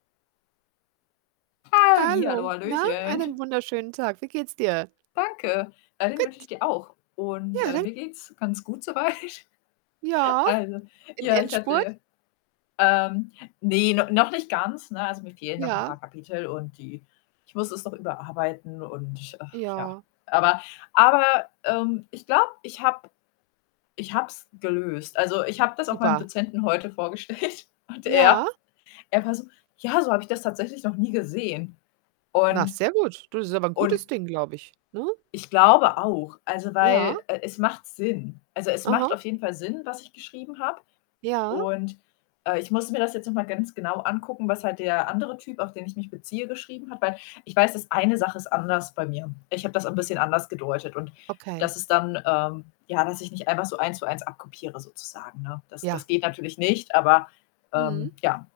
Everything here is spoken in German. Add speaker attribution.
Speaker 1: Hallihallo,
Speaker 2: Hallo. Na,
Speaker 1: Hallöchen.
Speaker 2: einen wunderschönen Tag. Wie geht's dir?
Speaker 1: Danke, ja, den wünsche
Speaker 2: Gut.
Speaker 1: ich dir auch. Und,
Speaker 2: Ja,
Speaker 1: äh,
Speaker 2: dann
Speaker 1: mir geht's ganz gut soweit,
Speaker 2: Ja,
Speaker 1: also
Speaker 2: im
Speaker 1: ja, ich
Speaker 2: Endspurt?
Speaker 1: hatte ähm, ne, no noch nicht ganz, ne, also, mir fehlen noch 'n
Speaker 2: Ja.
Speaker 1: paar Kapitel und die ich muss es noch überarbeiten und, äh, ja.
Speaker 2: Ja.
Speaker 1: Aber aber, ähm, ich glaube, ich habe ich habe es gelöst. Also, ich habe das auch meinem
Speaker 2: Super.
Speaker 1: Dozenten heute vorgestellt, und er
Speaker 2: Ja.
Speaker 1: er war so: „Ja, so habe ich das tatsächlich noch nie gesehen.“
Speaker 2: Na,
Speaker 1: Und
Speaker 2: sehr gut. Du, das ist aber 'n
Speaker 1: und
Speaker 2: gutes Ding, glaube ich, ne?
Speaker 1: ich glaube auch, also,
Speaker 2: Ja.
Speaker 1: weil, äh, es macht Sinn. Also, es
Speaker 2: Aha.
Speaker 1: macht auf jeden Fall Sinn, was ich geschrieben habe.
Speaker 2: Ja.
Speaker 1: Und, äh, ich musste mir das jetzt noch mal ganz genau angucken, was halt der andere Typ, auf den ich mich beziehe, geschrieben hat, weil ich weiß, dass eine Sache ist anders bei mir. Ich habe das 'n bisschen anders gedeutet und
Speaker 2: Okay.
Speaker 1: das ist dann, ähm ja, dass ich nicht einfach so Eins-zu-eins abkopiere sozusagen, ne? Das
Speaker 2: Ja.
Speaker 1: das geht natürlich nicht, aber,
Speaker 2: Mhm.
Speaker 1: ähm, ja.